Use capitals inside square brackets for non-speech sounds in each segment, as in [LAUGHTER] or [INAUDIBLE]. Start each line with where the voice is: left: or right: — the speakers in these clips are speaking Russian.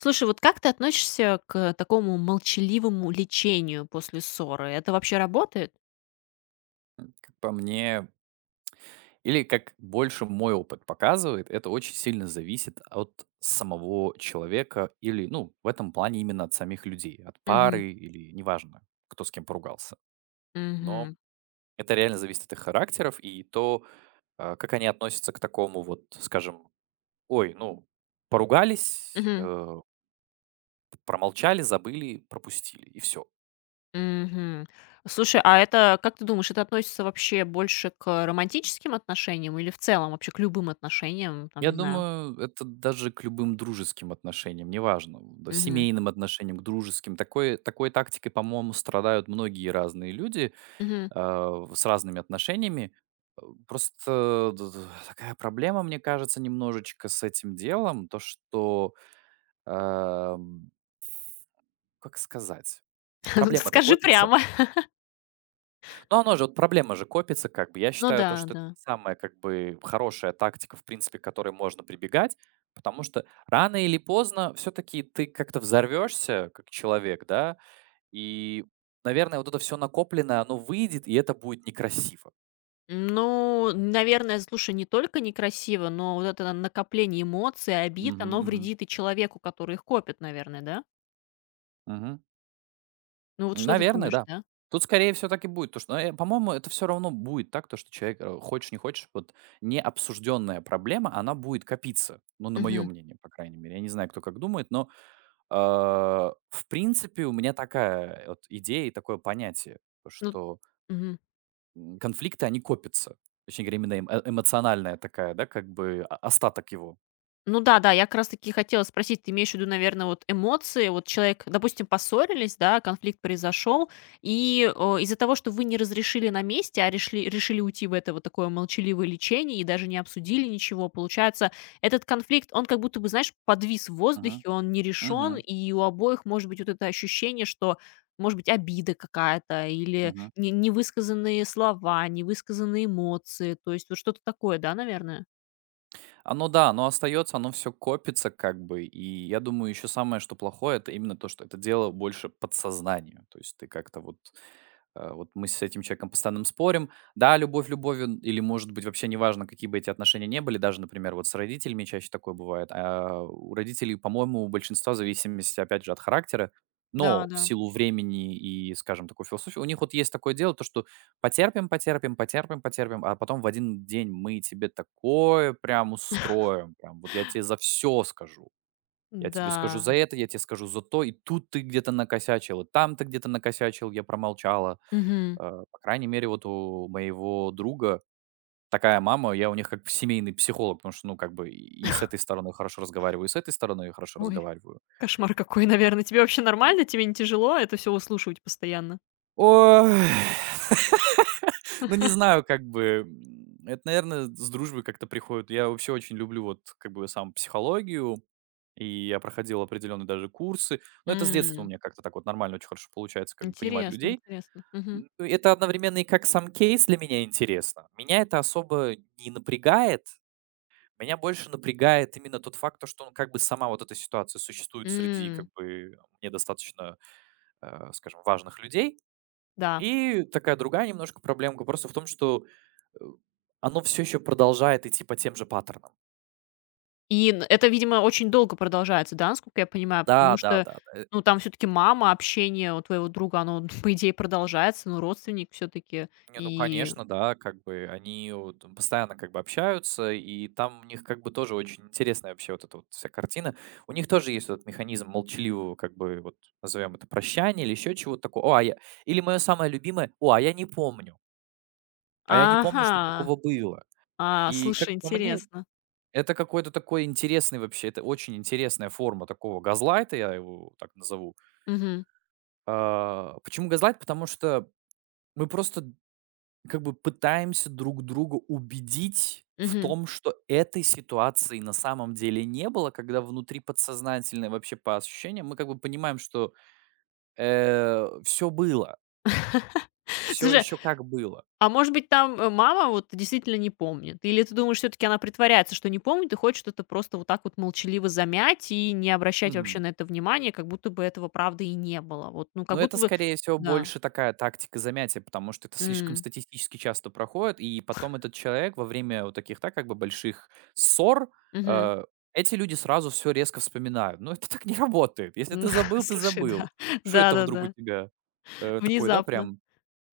left: Слушай, вот как ты относишься к такому молчаливому лечению после ссоры? Это вообще работает?
right: Как по мне, или как больше мой опыт показывает, это очень сильно зависит от самого человека или, ну, в этом плане именно от самих людей, от
left: Мгм.
right: пары или неважно, кто с кем поругался. Но
left: Мгм.
right: это реально зависит от их характеров и то, как они относятся к такому вот, скажем, ой, ну, поругались,
left: Мгм.
right: промолчали, забыли, пропустили, и все.
left: Мгм. Слушай, а это, как ты думаешь, это относится вообще больше к романтическим отношениям или в целом вообще к любым отношениям, там,
right: Я
left: не знаю?
right: думаю, это даже к любым дружеским отношениям, неважно, да,
left: Мгм.
right: семейным отношениям, к дружеским. Такой тактикой, по-моему, страдают многие разные люди
left: Мгм.
right: с разными отношениями. Э, Просто такая проблема, мне кажется, немножечко с этим делом, то, что, ам, как сказать,
left: [LAUGHS]
right: проблема-то
left: Скажи
right: копится,
left: прямо.
right: но оно же, вот проблема же копится как бы. Я
left: Ну
right: считаю то,
left: да,
right: что это
left: да.
right: не самая как бы хорошая тактика, в принципе, к которой можно прибегать, потому что рано или поздно все-таки ты как-то взорвешься как человек, да, и, наверное, вот это все накопленное, оно выйдет, и это будет некрасиво.
left: Ну, наверное, слушай, не только некрасиво, но вот это накопление эмоций, обид,
right: Мгм,
left: оно
right: мгм,
left: вредит и человеку, который их копит, наверное, да?
right: мгм.
left: Ну вот что ты
right: Наверное,
left: думаешь,
right: да.
left: да?
right: Тут скорее все так и будет, то что, по-моему, это все равно будет так, то что человек хочешь не хочешь, вот необсужденная проблема, она будет копиться, ну на мое мнение, по крайней мере. Я не знаю, кто как думает, но А, в принципе, у меня такая вот идея и такое понятие, то
left: Ну,
right: что,
left: мгм.
right: конфликты, они копятся. Точнее говоря, именно эмоциональная такая, да, как бы, а остаток его.
left: Ну да-да, я как раз таки хотела спросить, ты имеешь в виду, наверное, вот эмоции? Вот человек, допустим, поссорились, да, конфликт произошел, и, из-за того, что вы не разрешили на месте, а решили уйти в это вот такое молчаливое лечение и даже не обсудили ничего, получается, этот конфликт, он как будто бы, знаешь, подвис в
right: Мгм.
left: воздухе, он не решен,
right: Мгм.
left: и у обоих может быть вот это ощущение, что, может быть, обида какая-то или
right: Мгм.
left: не невысказанные слова, невысказанные эмоции, то есть вот что-то такое, да, наверное?
right: Оно да, оно остается, оно все копится как бы. И я думаю, еще самое, что плохое — это именно то, что это дело больше подсознанию. То есть ты как-то вот, вот мы с этим человеком постоянно спорим. Да, любовь любовью, или, может быть, вообще неважно, какие бы эти отношения не были, даже, например, вот с родителями чаще такое бывает. А, у родителей, по-моему, у большинства, в зависимости, опять же, от характера,
left: Да,
right: но в
left: да.
right: силу времени и, скажем, такой философии, у них вот есть такое дело, то что: «Потерпим, потерпим, потерпим, потерпим, а потом в один день мы тебе такое прям устроим, прям вот я тебе за все скажу. Я тебе скажу за
left: Да.
right: это, я тебе скажу за то, и тут ты где-то накосячил, и там ты где-то накосячил, я промолчала».
left: Мгм.
right: По крайней мере, вот у моего друга такая мама, я у них как семейный психолог, потому что, ну, как бы и с этой стороны хорошо разговариваю, и с этой стороны хорошо
left: Ой,
right: разговариваю.
left: кошмар какой, наверное. Тебе вообще нормально? Тебе не тяжело это все услушивать постоянно?
right: Ой, [LAUGHS] ну, не знаю, как бы, это, наверное, с дружбой как-то приходит. Я вообще очень люблю вот как бы сам психологию, и я проходил определенные даже курсы. Но это с детства у
left: М.
right: меня как-то так вот нормально, очень хорошо получается как бы понимать
left: Интересно,
right: людей.
left: интересно. Мгм.
right: Это одновременно и как сам кейс для меня интересно. Меня это особо не напрягает. Меня больше напрягает именно тот факт, то, что, он как бы сама вот эта ситуация существует среди, как
left: М,
right: бы, мне достаточно, скажем, важных людей.
left: да.
right: И такая другая немножко проблемка просто в том, что, э, оно все еще продолжает идти по тем же паттернам.
left: И н это, видимо, очень долго продолжается, да, насколько я понимаю?
right: Да,
left: Потому
right: да,
left: что,
right: да, да.
left: ну, там все таки мама, общение у твоего друга, оно, [LAUGHS] по идее, продолжается, ну, родственник все таки.
right: Не, ну
left: И
right: конечно, да, как бы они вот там постоянно как бы общаются, и там у них как бы тоже очень интересная вообще вот эта вот вся картина. У них тоже есть вот этот механизм молчаливого, как бы вот, назовем это, прощания или еще чего-то такого. О, а я Или мое самое любимое: «О, а я не помню, а я не помню, что
left: Ага.
right: такого было».
left: А,
right: И, как
left: слушай,
right: по мне,
left: интересно.
right: это какой-то такой интересный вообще, это очень интересная форма такого газлайта, я его так назову.
left: Угу.
right: А почему газлайт? Потому что мы просто как бы пытаемся друг друга убедить в
left: Угу.
right: том, что этой ситуации на самом деле не было, когда внутри подсознательно и вообще по ощущениям мы как бы понимаем, что все было,
left: [LAUGHS]
right: все
left: Слушай,
right: еще как было.
left: а может быть, там, мама вот действительно не помнит? Или ты думаешь, все таки она притворяется, что не помнит и хочет это просто вот так вот молчаливо замять и не обращать вообще на это внимания, как будто бы этого, правда, и не было? Вот, ну, как
right: Но это,
left: будто бы.
right: скорее всего,
left: Да.
right: больше такая тактика замятия, потому что это слишком
left: М.
right: статистически часто проходит, и потом этот человек во время вот таких, да, как бы больших ссор,
left: Мгм.
right: э, эти люди сразу все резко вспоминают. Но это так не работает. Если
left: М.
right: ты
left: [LAUGHS]
right: забыл, ты
left: Слушай,
right: забыл.
left: да.
right: Что это вдруг у
left: Да-да-да.
right: тебя такой, да,
left: Внезапно.
right: прям,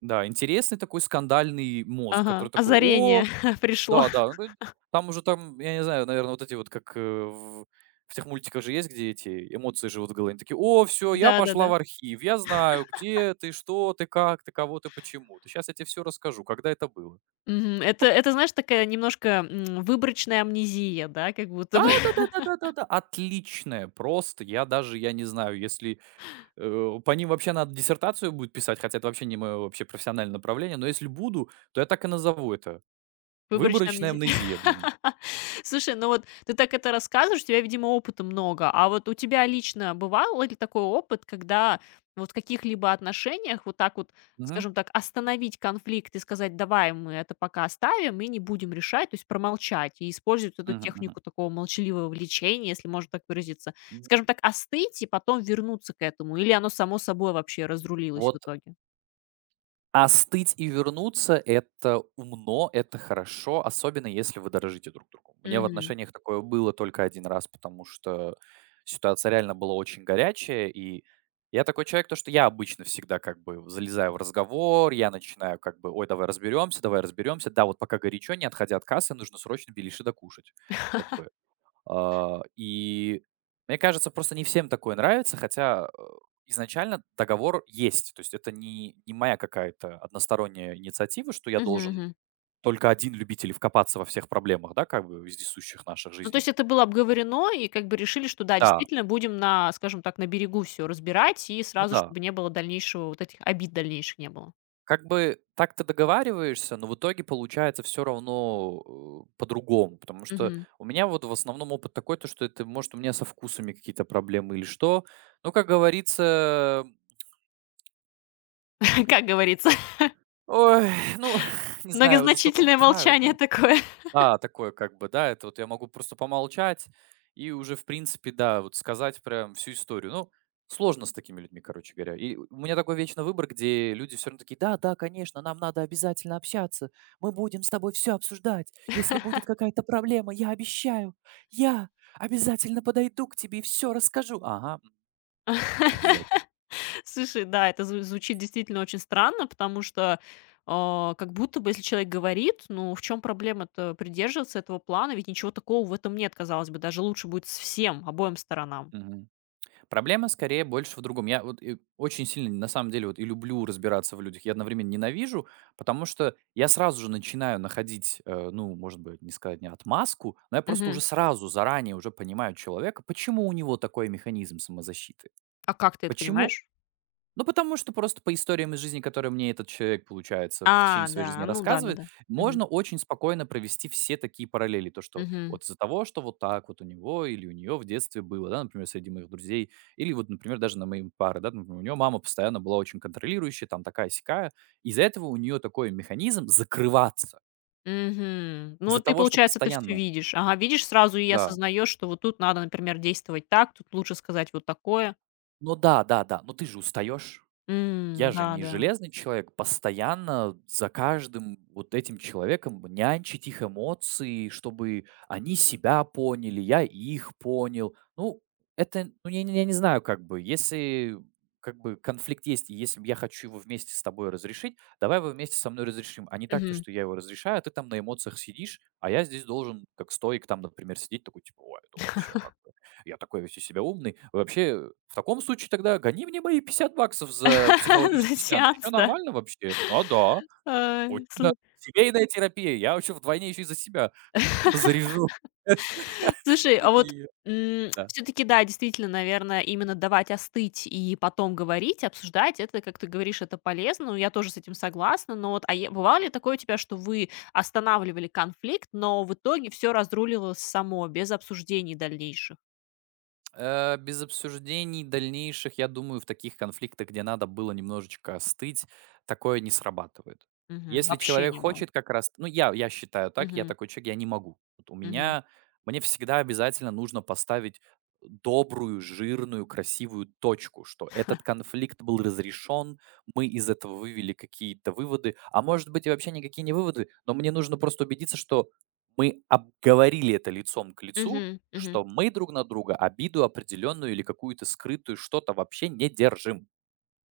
right: да, интересный такой скандальный мозг, который
left: Ага.
right: такой, о,
left: Озарение [LAUGHS] пришло.
right: да, да, ну, там уже там, я не знаю, наверное, вот эти вот, как, в тех мультиках же есть, где эти эмоции живут в голове. Они такие: «О, все, я пошла в
left: Да-да-да.
right: архив. Я знаю, где ты, что ты, как ты, кого ты, почему ты. Сейчас я тебе все расскажу, когда это было».
left: Мгм. Это, знаешь, такая немножко, выборочная амнезия, да, как будто бы. [LAUGHS]
right: Да-да-да-да-да-да-да. Отличное просто. Я даже, я не знаю, если, по ним вообще надо диссертацию будет писать, хотя это вообще не мое вообще профессиональное направление, но если буду, то я так и назову это:
left: Выборочная
right: «Выборочная
left: амнезия.
right: амнезия», блин.
left: [LAUGHS] Слушай, ну вот ты так это рассказываешь, у тебя, видимо, опыта много. А вот у тебя лично бывал ли такой опыт, когда вот в каких-либо отношениях вот так вот,
right: Мгм.
left: скажем так, остановить конфликт и сказать: "Давай мы это пока оставим и не будем решать", то есть промолчать и использовать вот эту
right: Мгм, мгм.
left: технику такого молчаливого влечения, если можно так выразиться. Скажем так, остыть и потом вернуться к этому, или оно само собой вообще разрулилось в
right: Вот.
left: итоге?
right: Остыть и вернуться — это умно, это хорошо, особенно если вы дорожите друг другу. У меня в
left: Мгм.
right: отношениях такое было только один раз, потому что ситуация реально была очень горячая, и я такой человек, то что я обычно всегда как бы залезаю в разговор, я начинаю как бы: «Ой, давай разберемся, да, вот пока горячо, не отходя от кассы, нужно срочно беляши докушать». Как бы и мне кажется, просто не всем такое нравится, хотя, изначально договор есть. То есть это не моя какая-то односторонняя инициатива, что я должен только один любитель вкопаться во всех проблемах, да, как бы вездесущих наших
left: Ну, то есть
right: жизненных.
left: это было обговорено, и как бы решили, что да,
right: Да,
left: действительно будем на, скажем так, на берегу все разбирать, и
right: ну
left: сразу,
right: да.
left: чтобы не было дальнейшего вот этих обид дальнейших не было.
right: Как бы так ты договариваешься, но в итоге получается все равно, по-другому. Потому что
left: Мгм.
right: у меня вот в основном опыт такой, то что это, может, у меня со вкусами какие-то проблемы или что. Но, как говорится…
left: [LAUGHS] Как говорится, [LAUGHS]
right: Ой, ну, [LAUGHS] [SIGHS] не знаю, я уже столько
left: многозначительное
right: вдыхаю, да.
left: молчание такое.
right: Да, такое как бы, да, это вот я могу просто помолчать и уже, в принципе, да, вот сказать прям всю историю. Ну, сложно с такими людьми, короче говоря. И у меня такой вечный выбор, где люди все равно такие: «Да, да, конечно, нам надо обязательно общаться, мы будем с тобой все обсуждать, если будет какая-то проблема, я обещаю, я обязательно подойду к тебе и все расскажу». Ага, обязательно.
left: [LAUGHS] Слушай, да, это звучит действительно очень странно, потому что, как будто бы, если человек говорит, ну, в чем проблема-то придерживаться этого плана? Ведь ничего такого в этом нет, казалось бы, даже лучше будет с всем, обоим сторонам.
right: Проблема скорее больше в другом. Я вот и очень сильно, на самом деле, вот и люблю разбираться в людях, я одновременно ненавижу, потому что я сразу же начинаю находить, ну, может быть, не сказать не отмазку, но я просто уже
left: Мгм.
right: сразу, заранее уже понимаю человека, почему у него такой механизм самозащиты,
left: А как ты это
right: почему.
left: понимаешь?
right: Ну, потому что просто по историям из жизни, которые мне этот человек, получается, в течение
left: А,
right: своей жизни
left: да, ну
right: рассказывает,
left: да-да-да. Мгм.
right: можно очень спокойно провести все такие параллели. То, что
left: Мгм.
right: вот из-за того, что вот так вот у него или у нее в детстве было, да, например, среди моих друзей, или вот, например, даже на моей пары, да, например, у нее мама постоянно была очень контролирующая, там такая сякая. Из-за этого у нее такой механизм закрываться.
left: Мгм. Ну,
right: Из-за
left: ты,
right: того, что
left: получается, ты все
right: постоянно,
left: видишь. Ага, видишь сразу и
right: да.
left: осознаешь, что вот тут надо, например, действовать так, тут лучше сказать вот такое.
right: Ну да, да, да, но ты же устаешь.
left: М,
right: Я же не
left: да-да.
right: железный человек, постоянно за каждым вот этим человеком нянчить их эмоции, чтобы они себя поняли, я их понял. Ну, это, ну, я не знаю, как бы, если как бы конфликт есть, и если б я хочу его вместе с тобой разрешить, давай его вместе со мной разрешим, а не так, то,
left: Мгм.
right: что я его разрешаю, а ты там на эмоциях сидишь, а я здесь должен, как стоик там, например, сидеть такой, типа, ой, это вообще как я такой весь из себя умный. Вообще, в таком случае тогда гони мне мои 50 баксов за
left: [LAUGHS] За
right: психологический сеанс. Все
left: сеанс, да?
right: нормально вообще? А, да. Очень
left: Ай, слу
right: да. Семейная терапия. Я вообще вдвойне еще и за себя [LAUGHS] заряжу. [LAUGHS]
left: слушай, а вот,
right: И да.
left: все таки да, действительно, наверное, именно давать остыть и потом говорить, обсуждать - это, как ты говоришь, это полезно. Ну, я тоже с этим согласна. Но вот, а е бывало ли такое у тебя, что вы останавливали конфликт, но в итоге все разрулилось само без обсуждений дальнейших?
right: Без обсуждений дальнейших, я думаю, в таких конфликтах, где надо было немножечко остыть, такое не срабатывает.
left: Мгм.
right: Если
left: Вообще
right: человек
left: не было.
right: хочет как раз, ну я считаю так, я
left: Мгм.
right: такой человек, я не могу. Вот у
left: Мгм.
right: меня, мне всегда обязательно нужно поставить добрую, жирную, красивую точку, что этот конфликт был разрешен, мы из этого вывели какие-то выводы, а может быть и вообще никакие не выводы, но мне нужно просто убедиться, что мы обговорили это лицом к лицу,
left: Мгм. Мгм.
right: что мы друг на друга обиду определенную или какую-то скрытую что-то вообще не держим.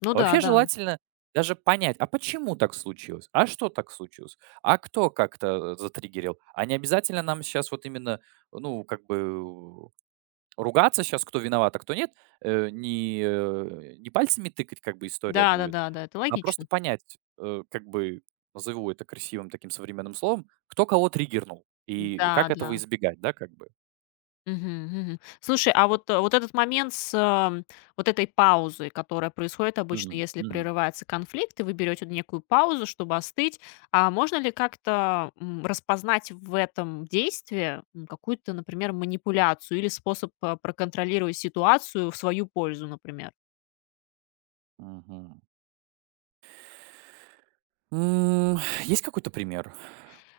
left: Ну
right: А
left: да,
right: вообще
left: да.
right: желательно даже понять, а почему так случилось, а что так случилось, а кто как-то затриггерил. А не обязательно нам сейчас вот именно, ну, как бы у- ругаться сейчас, кто виноват, а кто нет, не пальцами тыкать, как бы история будет,
left: Да-да-да-да, это
right: а просто
left: логично.
right: понять, как бы, назову это красивым таким современным словом, кто кого триггернул и
left: Да,
right: как этого
left: да.
right: избегать, да, как бы.
left: Мгм. Мгм. Слушай, а вот, вот этот момент с, вот этой паузой, которая происходит обычно,
right: Мгм,
left: если
right: мгм.
left: прерывается конфликт, и вы берете некую паузу, чтобы остыть, а можно ли как-то, распознать в этом действии, какую-то, например, манипуляцию или способ, проконтролировать ситуацию в свою пользу, например?
right: Мгм. М, Есть какой-то пример?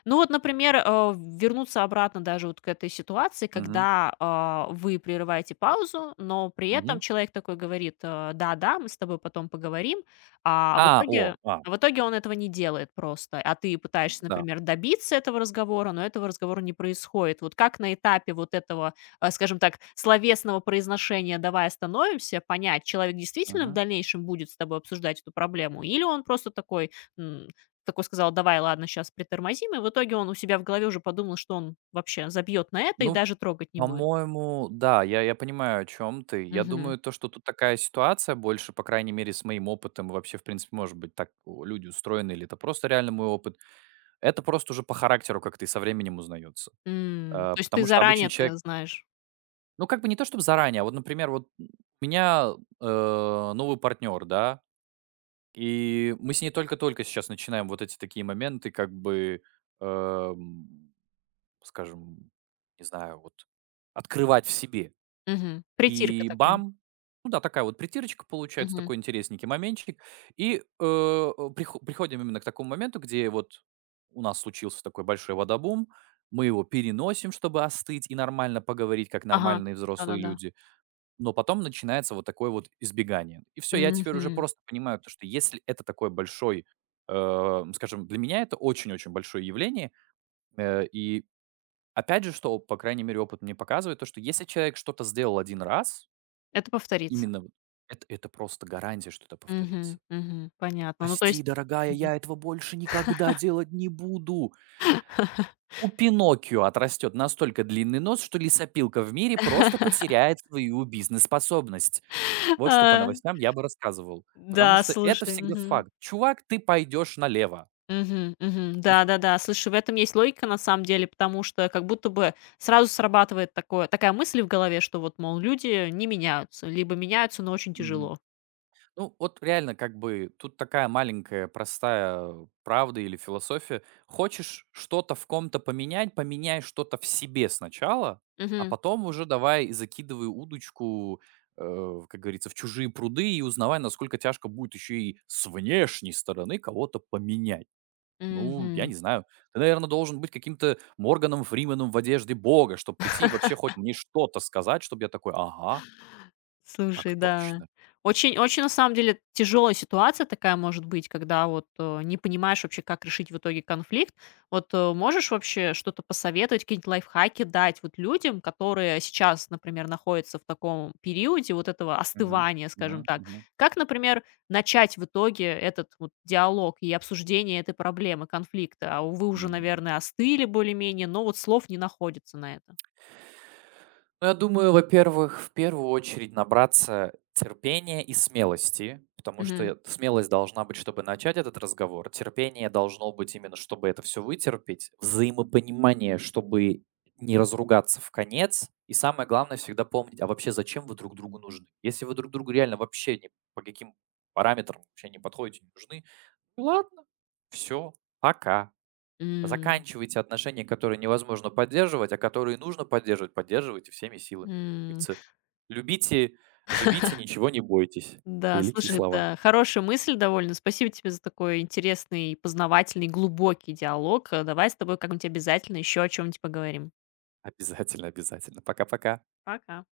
left: Ну вот, например, вернуться обратно даже вот к этой ситуации,
right: Мгм,
left: когда, вы прерываете паузу, но при этом
right: мгм.
left: человек такой говорит, да-да, мы с тобой потом поговорим, а а в
right: А, о,
left: итоге,
right: а,
left: а в итоге он этого не делает просто, а ты пытаешься,
right: да.
left: например, добиться этого разговора, но этого разговора не происходит. Вот как на этапе вот этого, скажем так, словесного произношения «давай остановимся», понять, человек действительно в
right: Мгм.
left: дальнейшем будет с тобой обсуждать эту проблему, или он просто такой сказал: "Давай, ладно, сейчас притормозим". И в итоге он у себя в голове уже подумал, что он вообще забьет на это и
right: Ну,
left: даже трогать не будет.
right: по-моему, да, я понимаю, о чем ты. Я
left: Мгм.
right: думаю, то, что тут такая ситуация больше, по крайней мере, с моим опытом, и вообще, в принципе, может быть, так у люди устроены, или это просто реально мой опыт. Это просто уже по характеру как-то и со временем узнается.
left: М. То есть ты
right: Потому что обычно
left: заранее
right: человек,
left: это знаешь.
right: ну, как бы не то чтобы заранее, а вот, например, вот у меня, э, новый партнер, да. И мы с ней только-только сейчас начинаем вот эти такие моменты, как бы, эм, скажем, не знаю, вот открывать в себе.
left: Мгм. Притирка
right: И
left: такая.
right: бам! Ну да, такая вот притирочка получается,
left: Мгм.
right: такой интересненький моментчик. И приходим именно к такому моменту, где вот у нас случился такой большой водобум, мы его переносим, чтобы остыть и нормально поговорить, как
left: Ага.
right: нормальные взрослые
left: Да-да-да.
right: люди. Но потом начинается вот такое вот избегание. И все. Я теперь уже
left: Мгм.
right: просто понимаю то, что если это такой большой, скажем, для меня это очень-очень большое явление. И опять же, что, по крайней мере, опыт мне показывает, то, что если человек что-то сделал один раз,
left: Это повторится.
right: именно вот это просто гарантия, что это повторится.
left: Мгм, мгм. Понятно. Ну, то
right: «Прости,
left: есть.
right: дорогая,
left: Мгм.
right: я этого больше никогда делать не буду». У Пиноккио отрастет настолько длинный нос, что лесопилка в мире просто
left: [LAUGHS]
right: потеряет свою бизнес-способность. Вот что по
left: А,
right: новостям я бы рассказывал, потому
left: да,
right: что это
left: слушай,
right: всегда
left: мгм.
right: факт. «Чувак, ты пойдешь налево».
left: Мгм, мгм. Да-да-да. Слушай, в этом есть логика на самом деле, потому что как будто бы сразу срабатывает такое такая мысль в голове, что вот, мол, люди не меняются, либо меняются, но очень
right: Мгм.
left: тяжело.
right: Ну, вот реально, как бы тут такая маленькая простая правда или философия. Хочешь что-то в ком-то поменять, поменяй что-то в себе сначала, а
left: Мгм,
right: потом уже давай закидывай удочку, как говорится, в чужие пруды и узнавай, насколько тяжко будет еще и с внешней стороны кого-то поменять. Ну, я
left: мгм.
right: не знаю. Ты, наверное, должен быть каким-то Морганом Фрименом в одежде бога, чтобы прийти и вообще хоть мне что-то сказать, чтобы я такой: «Ага, так
left: Слушай, да.
right: точно».
left: Очень очень, на самом деле, тяжелая ситуация такая может быть, когда вот, не понимаешь вообще, как решить в итоге конфликт. Вот, можешь вообще что-то посоветовать, какие-нибудь лайфхаки дать вот людям, которые сейчас, например, находятся в таком периоде вот этого
right: Мгм.
left: остывания, скажем
right: Мгм.
left: так?
right: Мгм.
left: Как, например, начать в итоге этот вот диалог и обсуждение этой проблемы, конфликта? А вы уже,
right: М.
left: наверное, остыли более-менее, но вот слов не находится на это.
right: Ну, я думаю, во-первых, в первую очередь набраться терпения и смелости, потому что
left: Мгм.
right: смелость должна быть, чтобы начать этот разговор, терпение должно быть именно, чтобы это все вытерпеть, взаимопонимание, чтобы не разругаться в конец, и самое главное всегда помнить, а вообще зачем вы друг другу нужны? Если вы друг другу реально вообще ни по каким параметрам вообще не подходите, не нужны, ладно, все, пока.
left: М.
right: Заканчивайте отношения, которые невозможно поддерживать, а которые нужно поддерживать, поддерживайте всеми силами. Как
left: М.
right: говорится, любите, живите, ничего не бойтесь.
left: Да,
right: Великие
left: слушай,
right: слова.
left: это хорошая мысль довольно. Спасибо тебе за такой интересный, познавательный, глубокий диалог. Давай с тобой как-нибудь обязательно еще о чем-нибудь поговорим.
right: Обязательно, обязательно. Пока-пока.
left: Пока.